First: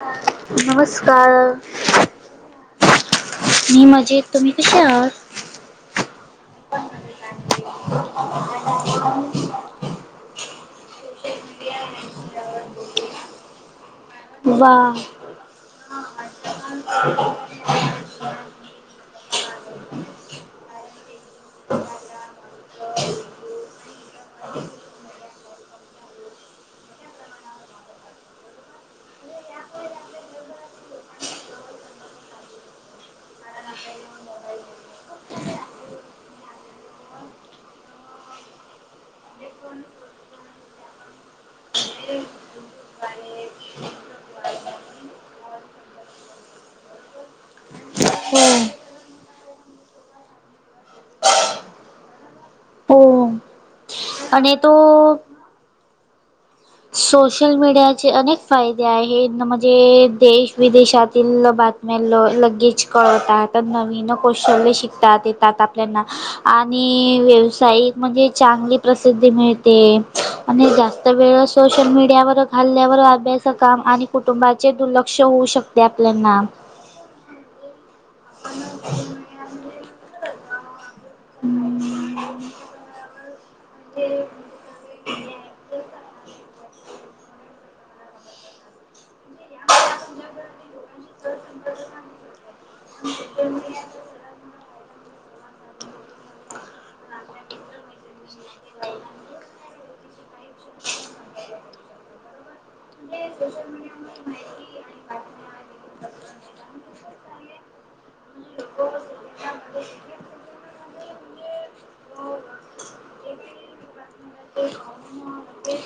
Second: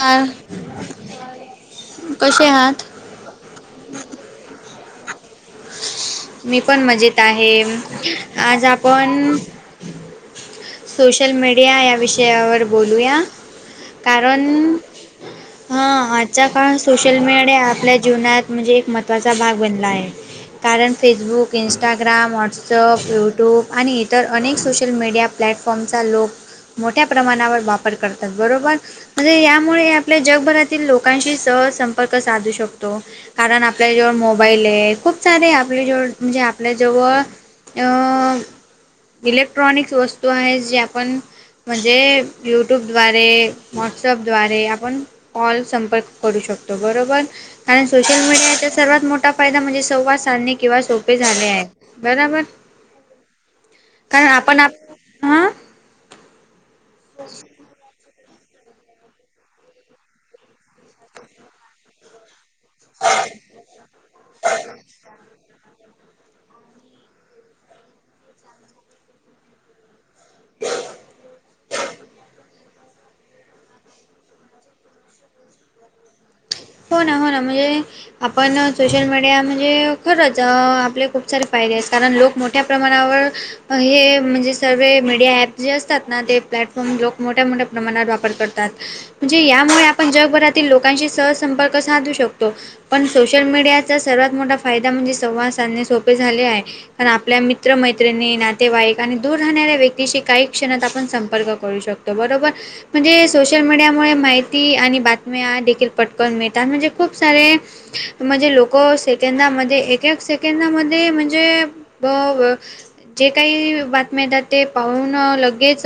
हा नमस्कार! कसे आहात? मी म्हजे तुम्ही कशी आहात. मी पण मजेत आहे आज आपण. सोशल मीडिया या विषयावर बोलूया कारण. वा हा आजच्या काळ सोशल मीडिया. आपल्या जीवनात म्हणजे एक महत्त्वाचा भाग बनला आहे. कारण फेसबुक इंस्टाग्राम व्हॉट्सअप यूट्यूब आणि इतर अनेक सोशल मीडिया. प्लॅटफॉर्मचा लोक मोठ्या प्रमाणावर वापर करतात बरोबर. म्हणजे यामुळे आपल्या जगभरातील लोकांशी सह संंपर्क साधू शकतो. कारण आपल्या जेवळ मोबाईल आहे खूप सारे आपल्या जेव म्हणजे आपल्या जवळ. अ इलेक्ट्रॉनिक्स वस्तू आहेत जे आपण. म्हणजे यूट्यूबद्वारे व्हॉट्सअपद्वारे आपण. कॉल संपर्क करू शकतो बरोबर. कारण सोशल हो मीडियाचा सर्वात मोठा फायदा म्हणजे संवाद साधने किंवा सोपे झाले आहेत. बराबर. हो आणि तो. हा सोशल मीडिया. अनेक फायदे आहेत म्हणजे देश विदेशातील बातम्याला लग. गेच कळतात नवीन कशचल्य शिकताात येतात आपल्याना आणि व्यावसायिक म्हणजे चांगली प्रसिद्धी मिळते आणि जास्त वेळ. सोशल मीडियावर घाल्ल्यावर अभ्यास काम आणि कुटुंबाचे दुर्लक्ष होऊ शकते आपल्याना. हो ना हो ना म्हणजे. आपण सोशल मीडिया म्हणजे खरंच आपले खूप सारे फायदे आहेत कारण लोक मोठे. मोठ्या प्रमाणावर हे म्हणजे. सर्व मीडिया ऍप जे असतात ना ते प्लॅटफॉर्म लोक मोठ्या मोठ्या प्रमाणात वापर करतात. म्हणजे यामुळे आपण जगभरातील लोकांशी सहसंपर्क साधू शकतो. पण सोशल मीडियाचा सर्वात मोठा फायदा म्हणजे संवाद साधने सोपे झाले आहे. कारण आपल्या मित्र मैत्रिणी नातेवाईक आणि दूर राहणाऱ्या व्यक्तीशी काही क्षणात आपण संपर्क करू शकतो. ते बरोबर म्हणजे सोशल मीडियामुळे माहिती आणि बातम्या देखील पटत. पण मिळतात म्हणजे खूप सारे. म्हणजे लोक सेकंदामध्ये एक एक सेकंदामध्ये म्हणजे. ब व जे काही बातम्या येतात ते पाहून लगेच.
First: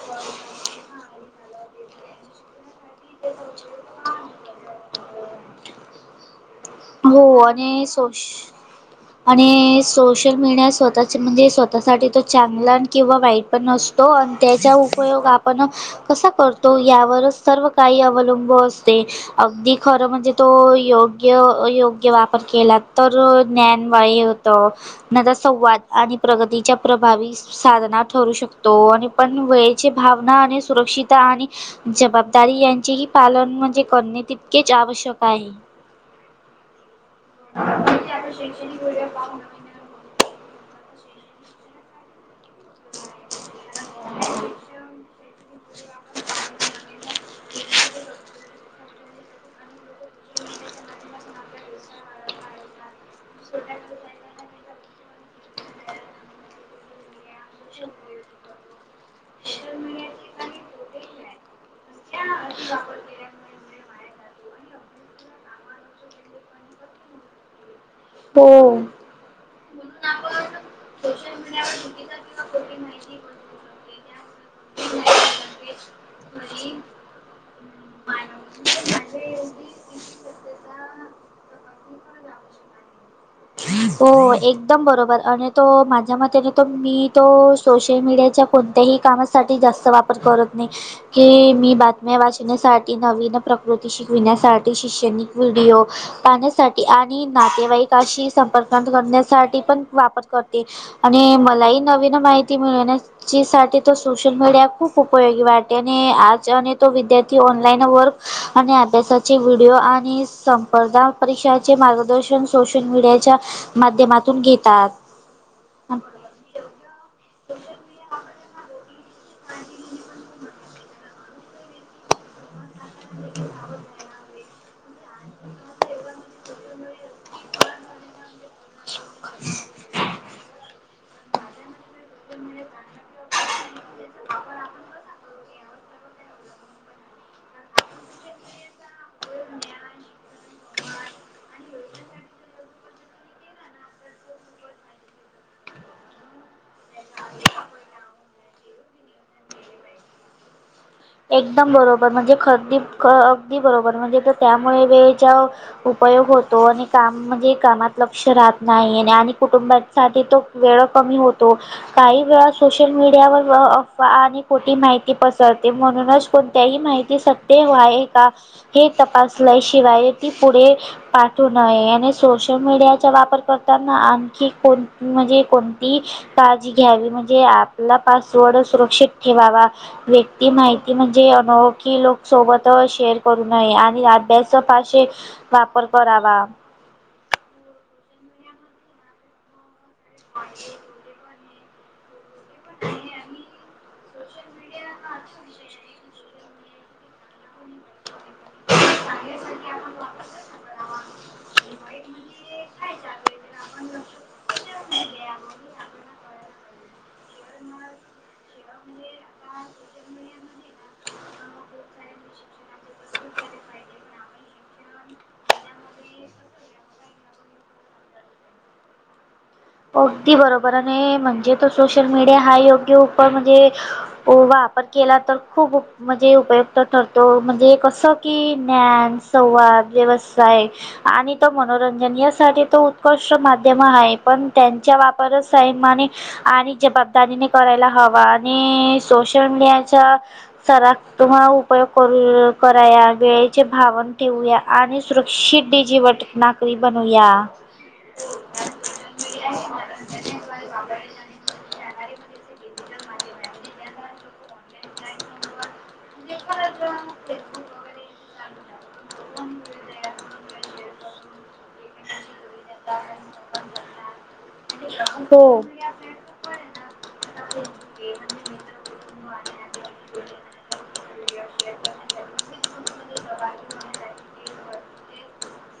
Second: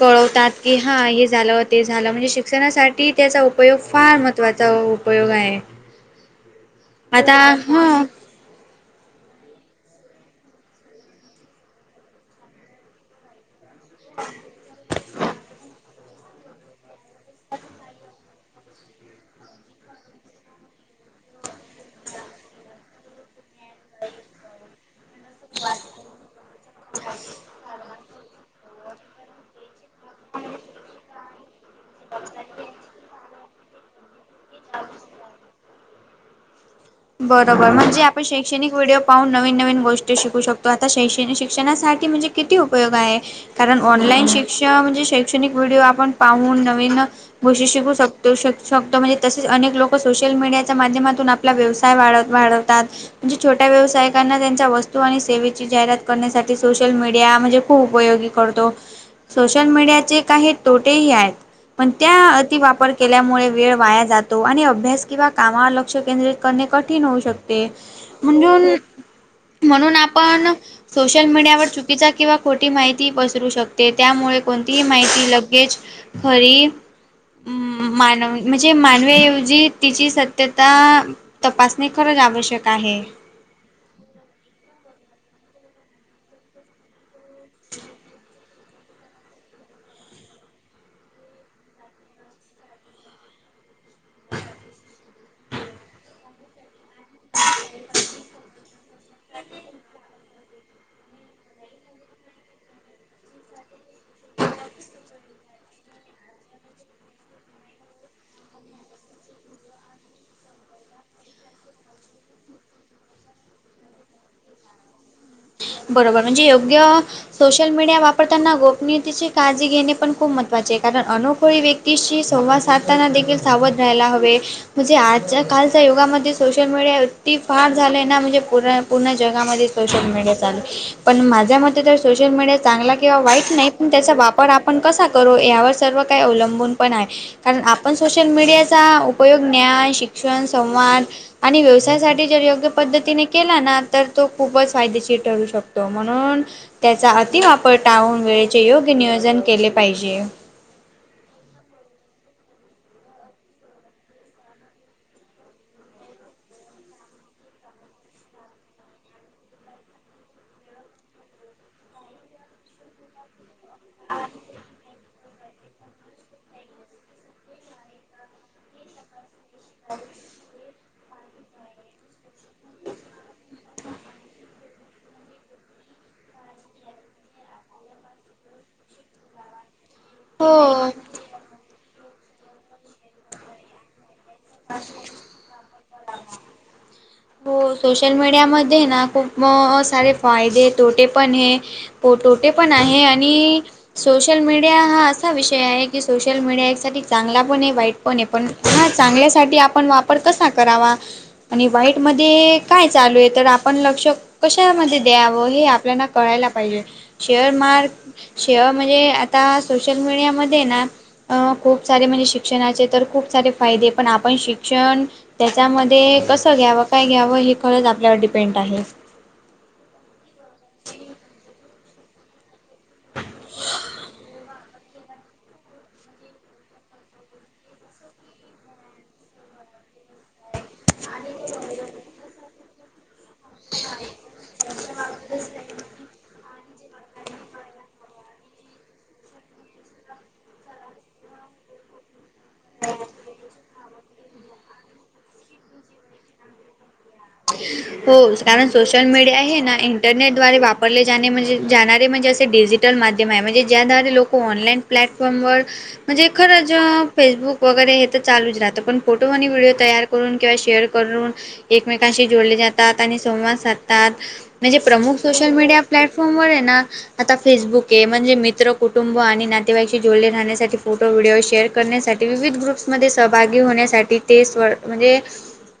पळवतात की हां हे झालं ते झालं म्हणजे शिक्षणासाठी त्याचा उपयोग फार मग. तत्त्वाचा उपयोग आहे. हो आता आणि ह सोष''--'' आणि सोशल मीडिया स्वतः म्हणजे स्वतःसाठी त चांगला किंवा वाईट. पण नसतो आणि त्याचा उपयोग आपण कसा करतो. तो यावरच सर्व काही अवलंबू असते. अगदी खरं म्हणजे तो योग्य योग. किंवा केला तर ज्ञान वायू होतं नाहीतर सव्वा आणि. प्रगतीच्या प्रभावीस. साधना ठरू शकतो आणि पण वेळेचे भावना आणि सुरक्षिता आणि. जबाबदारी यांचेही पालन म्हणजे करणे तितकेच आवश्यक आहे. बरोबर म्हणजे आपण शैक्षणिक व्हिडिओ पाहून नवीन नवीन गोष्टी. ते शिकू शकतो आता शैक्षणिक शिक्षणासाठी म्हणजे किती उपयोग आहे. कारण ऑनलाईन शिक्ष म्हणजे शैक्षणिक व्हिडिओ आपण पाहून नवीन. गोष्ट शिकू शकतो शक शकतो म्हणजे तसेच अनेक लोक सोशल मीडियाच्या माध्यमातून आपला व्यव''--'' वाढ ढवतात म्हणे छोट्या व्यावसायांना त्यांच्यात. तो आणि सेवेची जाहिरात करण्यासाठी सोशल मीडिया म्हणजे खूप उपयोगी करतो. सोशल मीडियाचे काही तोटेही आहेत. पण त्या अति वापर केल्यामुळे वेळ वाया जातो आणि अभ्यास किंवा कामावर लक्ष केंद्रित. करणे कठीण होऊ शकते म्हणज हो म्हणून आपण. सोशल मीडियावर चुकीचा किंवा खोटी माहिती पसरू शकते त्यामुळे कोणतीही माहिती लगेज. होय. मानव म्हणजे मानवीऐवजी तिची सत्यता. तपासणी खरंच आवश्यक आहे. हो एकदम बरोबर आणि तो माझ्या मतेने तो मी तो सोशल मीडियाच्या. कोणत्याही कामासाठी जास्त वापर करत नाही की मी बातम्या वाचण्यासाठी नवीन. प्रकृती शिकविण्यासाठी शिषणिक व्हिडिओ पाहण्यासाठी. आणि नातेवाईकशी संपर्क करण्यासाठी पण वापर करते. आणि मलाही नवीन माहिती मिळवण्यास. ची साठी तो सोशल मीडिया खूप उपयोगी वाटते आणि आज आणि तो विद्यार्थी ऑनलाईन वर्क. आणि अभ्यासाचे व्हिडिओ आणि संपर्ध परीक्षाचे मार्गदर्शन सोशल मीडियाच्या. माध्यमातून घेतात. बरोबर म्हणजे योग्य सोशल मीडिया वापरताना गोपनीयतेची काळजी घेणे पण खूप मजा. जे कारण अनुखळी व्यक्तीशी संवाद साधताना देखील सावध राहायला हवे. म्हणजे आजच्या कालच्या युगामध्ये सोशल मीडिया अती फार झालं आहे ना म्हणजे पुरा. पूर्ण जगामध्ये सोशल मीडिया चालू आहे. पण माझ्या मते तर सोशल मीडिया चांगला किंवा वाईट नाही पण त्याचा वापर आपण कसा. करू यावर सर्व काय अवलंबून पण आहे. कारण आपण सोशल मीडियाचा उपयोग ज्ञान शिक्षण संवाद. आणि व्यवसायासाठी जर योग्य पद्धतीने केला ना तर तो खूपच फायदेशीर. ठरू शकतो म्हणून. त्याचा अतिवापर टाळून वेळेचे योग्य नियोजन केले पाहिजे एकदम बरोबर म्हणजे खरदी अगदी बरोबर म्हणजे त्यामुळे वेळेच्या उपयोग होतो आणि काम म्हणजे कामात लक्ष राहत नाही आणि कुटुंबात [unintelligible] तो वेळ कमी होतो काही वेळा सोशल मीडियावर अफवा आणि खिती माहिती पसर ते म्हणूनच कोणत्याही माहिती सत्य आहे का? हे तपासल्याशिवाय ती पुढे पा वू नये आणि सोशल मीडियाचा वापर करताना आणखी कोण म्हणजे कोणतीही काळजी घ्यावी म्हणजे आपला पासवर्ड सुरक्षित ठेवावा व ती हो. माहिती म्हणजे अनोळ खी लोक सोबत शेअर करू नये आणि अभ्यास फारशे वापर करावा हो सोशल मीडियामध्ये ना खूप सारे फायदे तोटे पण हे पोटो ते पण आहे आणि सोशल मीडिया हा असा विषय आहे की सोश ल मीडियासाठी चांगला पण आहे वाईट प पण हा चांगल्यासाठी आपण वापर कसा करावा आणि वाईट काय चालू आहे तर आपण लक्ष कशामध्ये द्यावं हे आपल्याना कळायला पाहिजे शेअर मार शेअर म्हणजे आता सोशल मीडियामध्ये ना अं खूप सारे म्हणजे शिक्षणाचे तर खूप सारे फायदे पण आपण शिक्षण त्याच्यामध्ये कसं घ्यावं काय घ्यावं हे खरंच आपल्यावर डिपेंड आहे अगदी बरोबर आणि म्हणजे तो सोशल मीडिया हा योग्य उपाय म्हणजे वापर केला तर खूप म्हणजे उपयुक्त ठरतो म्हणजे कसं की ज्ञान, संवाद, व्यवसाय आणि तो मनोरंजन यासाठी तर उत्कृष्ट माध्यम आहे पण त्यांच्या वापरच साईमाने आणि जबाबदारीने करायला हवा आणि सोशल मीयाच्या [unintelligible] उपयोग करू करा गे चे भावन ठेवूया आणि सुरक्षित डी जीवट नाकरी बनूया हो कारण सोशल मीडिया हे ना इंटरनेटद्वारे वापरले जाणे म्हणजे जाणारे म्हणजे असे डिजिटल माध्यम आहे म्हणजे ज्याद्वारे लोक ऑनलाईन प्लॅटफॉर्मवर म्हणजे खरंच फेसबुक वगैरे हे तर चालूच राहतं पण फोटो आणि व्हिडिओ तयार करून किंवा शेअर करून एकमेकांशी जोडले जातात आणि संवाद साध त्यात म्हणजे प्रमुख हो. सोशल मीडिया प्लॅटफॉर्मवर हे ना आता फेसबुक हे म्हणजे मित्र, कुटुंब आणि नातेवाईकशी जोडले राहण्यासाठी फोटो व्हिडिओ शेअर करण्यासाठी विविध गृप्समध्ये सहभागी होण्यासाठी ते स् म्हणजे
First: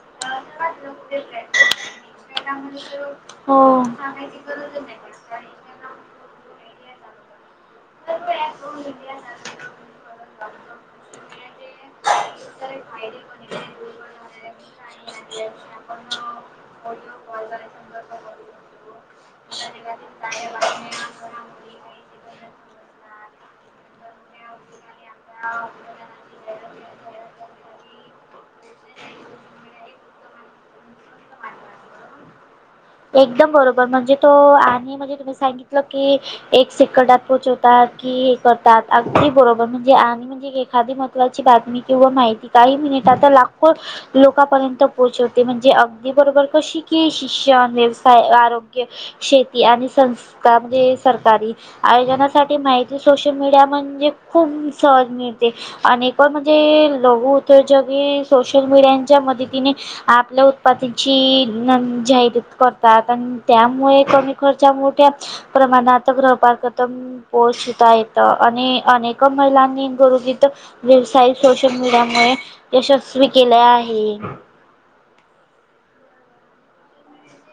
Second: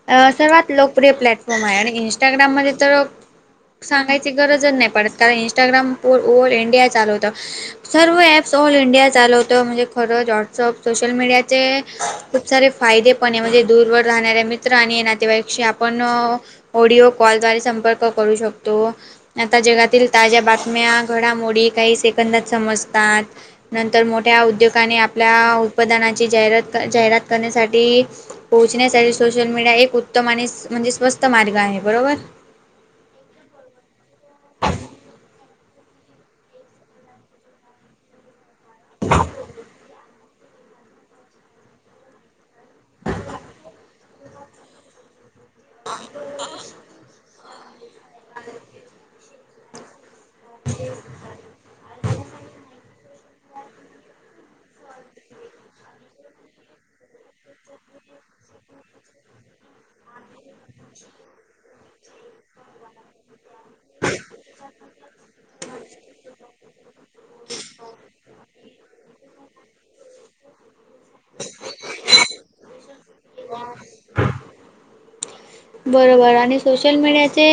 असं वाटलं [unintelligible] प्लॅटफॉर्म आहे आणि इंस्टाग्राम मध्ये तर, हो. सांगायची गरजच नाही पडंत. कारण इन्स्टाग्राम पो ऑल इंडिया चालवतं. सर्व ॲप्स ऑल इंडिया चालवतं म्हणजे खरंच व्हॉट्सअप सोशल मीडियाचे. खूप सारे फायदे पण आहे म्हणजे दूरवर राहणाऱ्या मित्र आणि नातेवाईकशी आपण ऑडिओ कॉलद्वारे संपर्क करू शकतो, आता जगातील ताज्या बातम्या, घडामोडी काही से कंदात समजतात, नंतर मोठ्या उद्योगाने आप आपल्या उत्पादानाची जाहिरात, जाहिरात करण्यासाठी पोहोचण्यासाठी सोशल मीडिया एक उत्तम आणि म्हणजे स्वस्त मार्ग नाही बरोबर. एकदम बरोबर म्हणजे तो, आणि म्हणजे तुम्ही सांगितलं की एक सेकंदात पोहोचू. कि हे करतात अगदी बरोबर म्हणजे आणि म्हणजे एखादी म- महवा बातमी किंवा माहिती काही मिनिटात लाखो लोकांपर्यंत- पोचवते म्हणजे अगदी बरोबर कशी? की शिक्षण, व्यवसाय, आरोग्य- शेती आणि संस्था म्हणजे सरकारी आयोजना- साठी माहिती सोशल मीडिया म्हणजे, खूप सहज मिळते. आणि पण म्हणजे, लघुउद्योजकही सोशल मीडियाच्या मदतीने- आपल्या उत्पतीची नं, जाहीर करतात. आण- त्यामुळे कमी खर्चा, मोठ्या प्रमाणात ग्रहपार करतात. पोहचविता येतं आणि अनेक महिलांनी गरुगीथ- व्यवसाय सोशल मीडिया मुळे यशस्वी केला आहे. बरोबर, आणि सोशल मीडियाचे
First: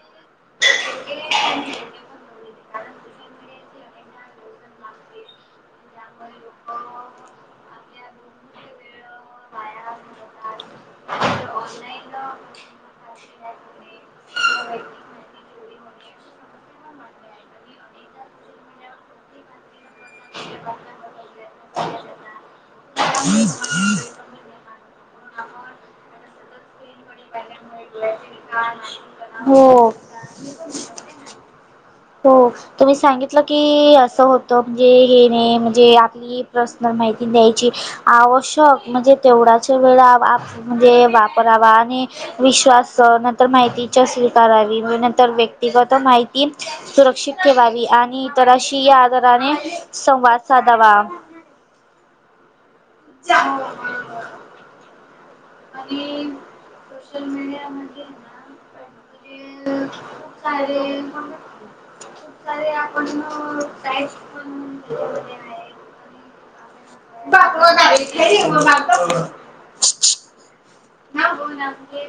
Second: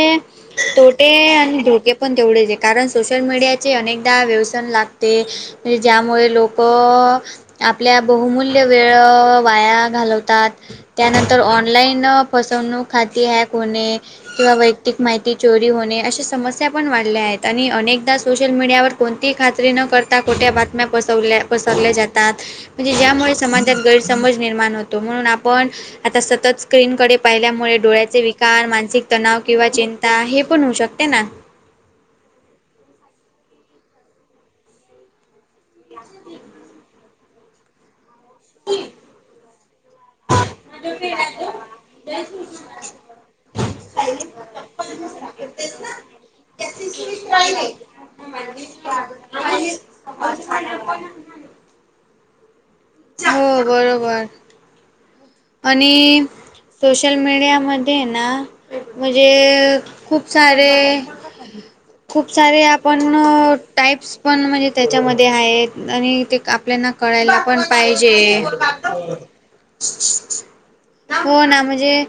तोटे आणि धोके पण तेवढेच आहे. कारण सोशल मीडियाचे अनेकदा व्यसन लागते. म्हणजे ज्यामुळे लोकं- आपला बहुमूल्य वेळ वाया घालवतात. त्यानंतर ऑनलाईन फसवणूक खाती हॅक होणे- किंवा वैयक्तिक माहिती चोरी होणे अशा समस्या- पण वाढल्या आहेत. आणि अनेकदा सोशल मीडियावर कोणतीही खात्री न कर- ता. खोट्या बातम्या पसवल्या पसरल्या जातात. म्हणजे ज्यामुळे समाज- उगच गैरसमज निर्माण होतो म्हणून आपण, आता सतत स्क्रीनकडे पाहिल्यामुळे डोळ्यांचे वि कार, मानसिक तणाव किंवा हो चिंता हे पण होऊ शकते ना? हो. तुम्ही सांगितलं की असं होतं. म्हणजे हे नाही म्हणजे आप- ही पर्सनल माहिती द्यायची- आवश्यक म्हणजे तेवढ्याच वेळा, म्हणजे वापरावा आणि विश्वास- तर माहितीच्या स्वीकारावी नंतर व्यक्तिगत माहिती- सुरक्षित ठेवावी. आणि इतराशी आदारने संवाद साधावा. जा हो [unintelligible] आणि-सोशल मीडिया मध्ये ना? म्हणजे खूप सारे- खूप सारे आपण, टाइप्स पण म्हणजे त्याच्यामध्ये आहेत. आणि ते आपल्याना- कळायला पण पाहिजे. हो ना म्हणजे,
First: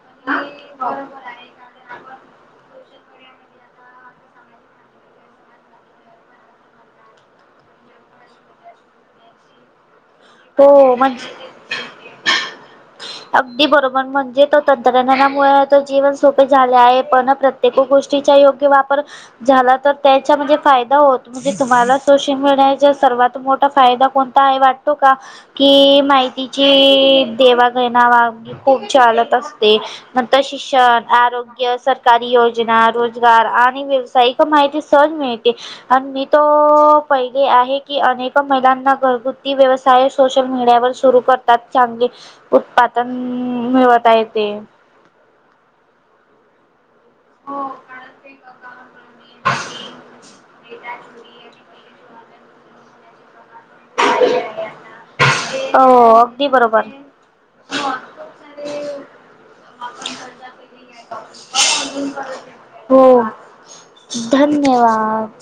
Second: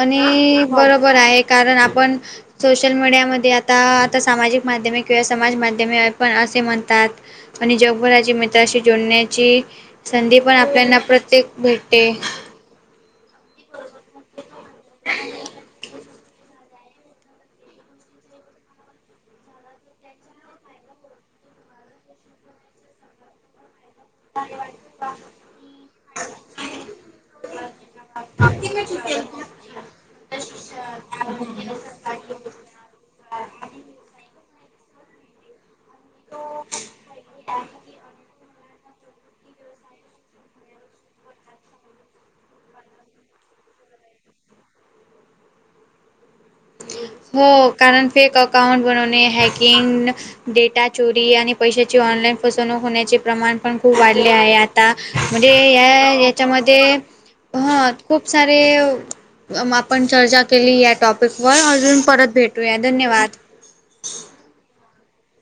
आणि बरोबर आहे. कारण आपण सोशल मीडियामध्ये आता- आता सामाजिक माध्यमे किंवा समाज माध्यमे पण असे म्हणतात. आणि जगभराची मित्राशी जोडण्याची, संधी पण हो आपल्याना म्हणजे प्रत्येक भेटते. अगदी बरोबर. म्हणजे तो, तंत्रज्ञानामुळ तर जीवन- सोपे झाले आहे पण, प्रत्येक गोष्टीचा योग्य वापर- झाला तर त्याचा म्हणजे फायदा होत. म्हणजे तुम्हाला सोशल मीडियाचा सर्वात मोठा फायदा- कोणता आहे वाटतो का,? की माहितीची देवा- [unintelligible] [unintelligible] खूप चालत असते. नंतर शिक्षण, आरोग्य सार सरकारी योजना, रोजगार आणि व्यावसायिक माहिती सहज मिळते. आणि मी तर पाहिले आहे की अनेक महिलांना घरगुत- ती व्यवसाय सोशल मीडियावर सुरू करतात चांगली- उत्पादन मिळवत आहे ते. हो कारण फेक अकाउंट बनवणे. हॅकिंग, डेटा चोरी आणि पैसे- ची ऑनलाईन फसवणूक होण्याचे प्रमाण पण- खूप वाढले आहे आता म्हणजे हो या अगदी बरोबर याच्यामध्ये- ह, खूप सारे आपण चर्चा केली या टॉपिक- हो, धन्यवाद.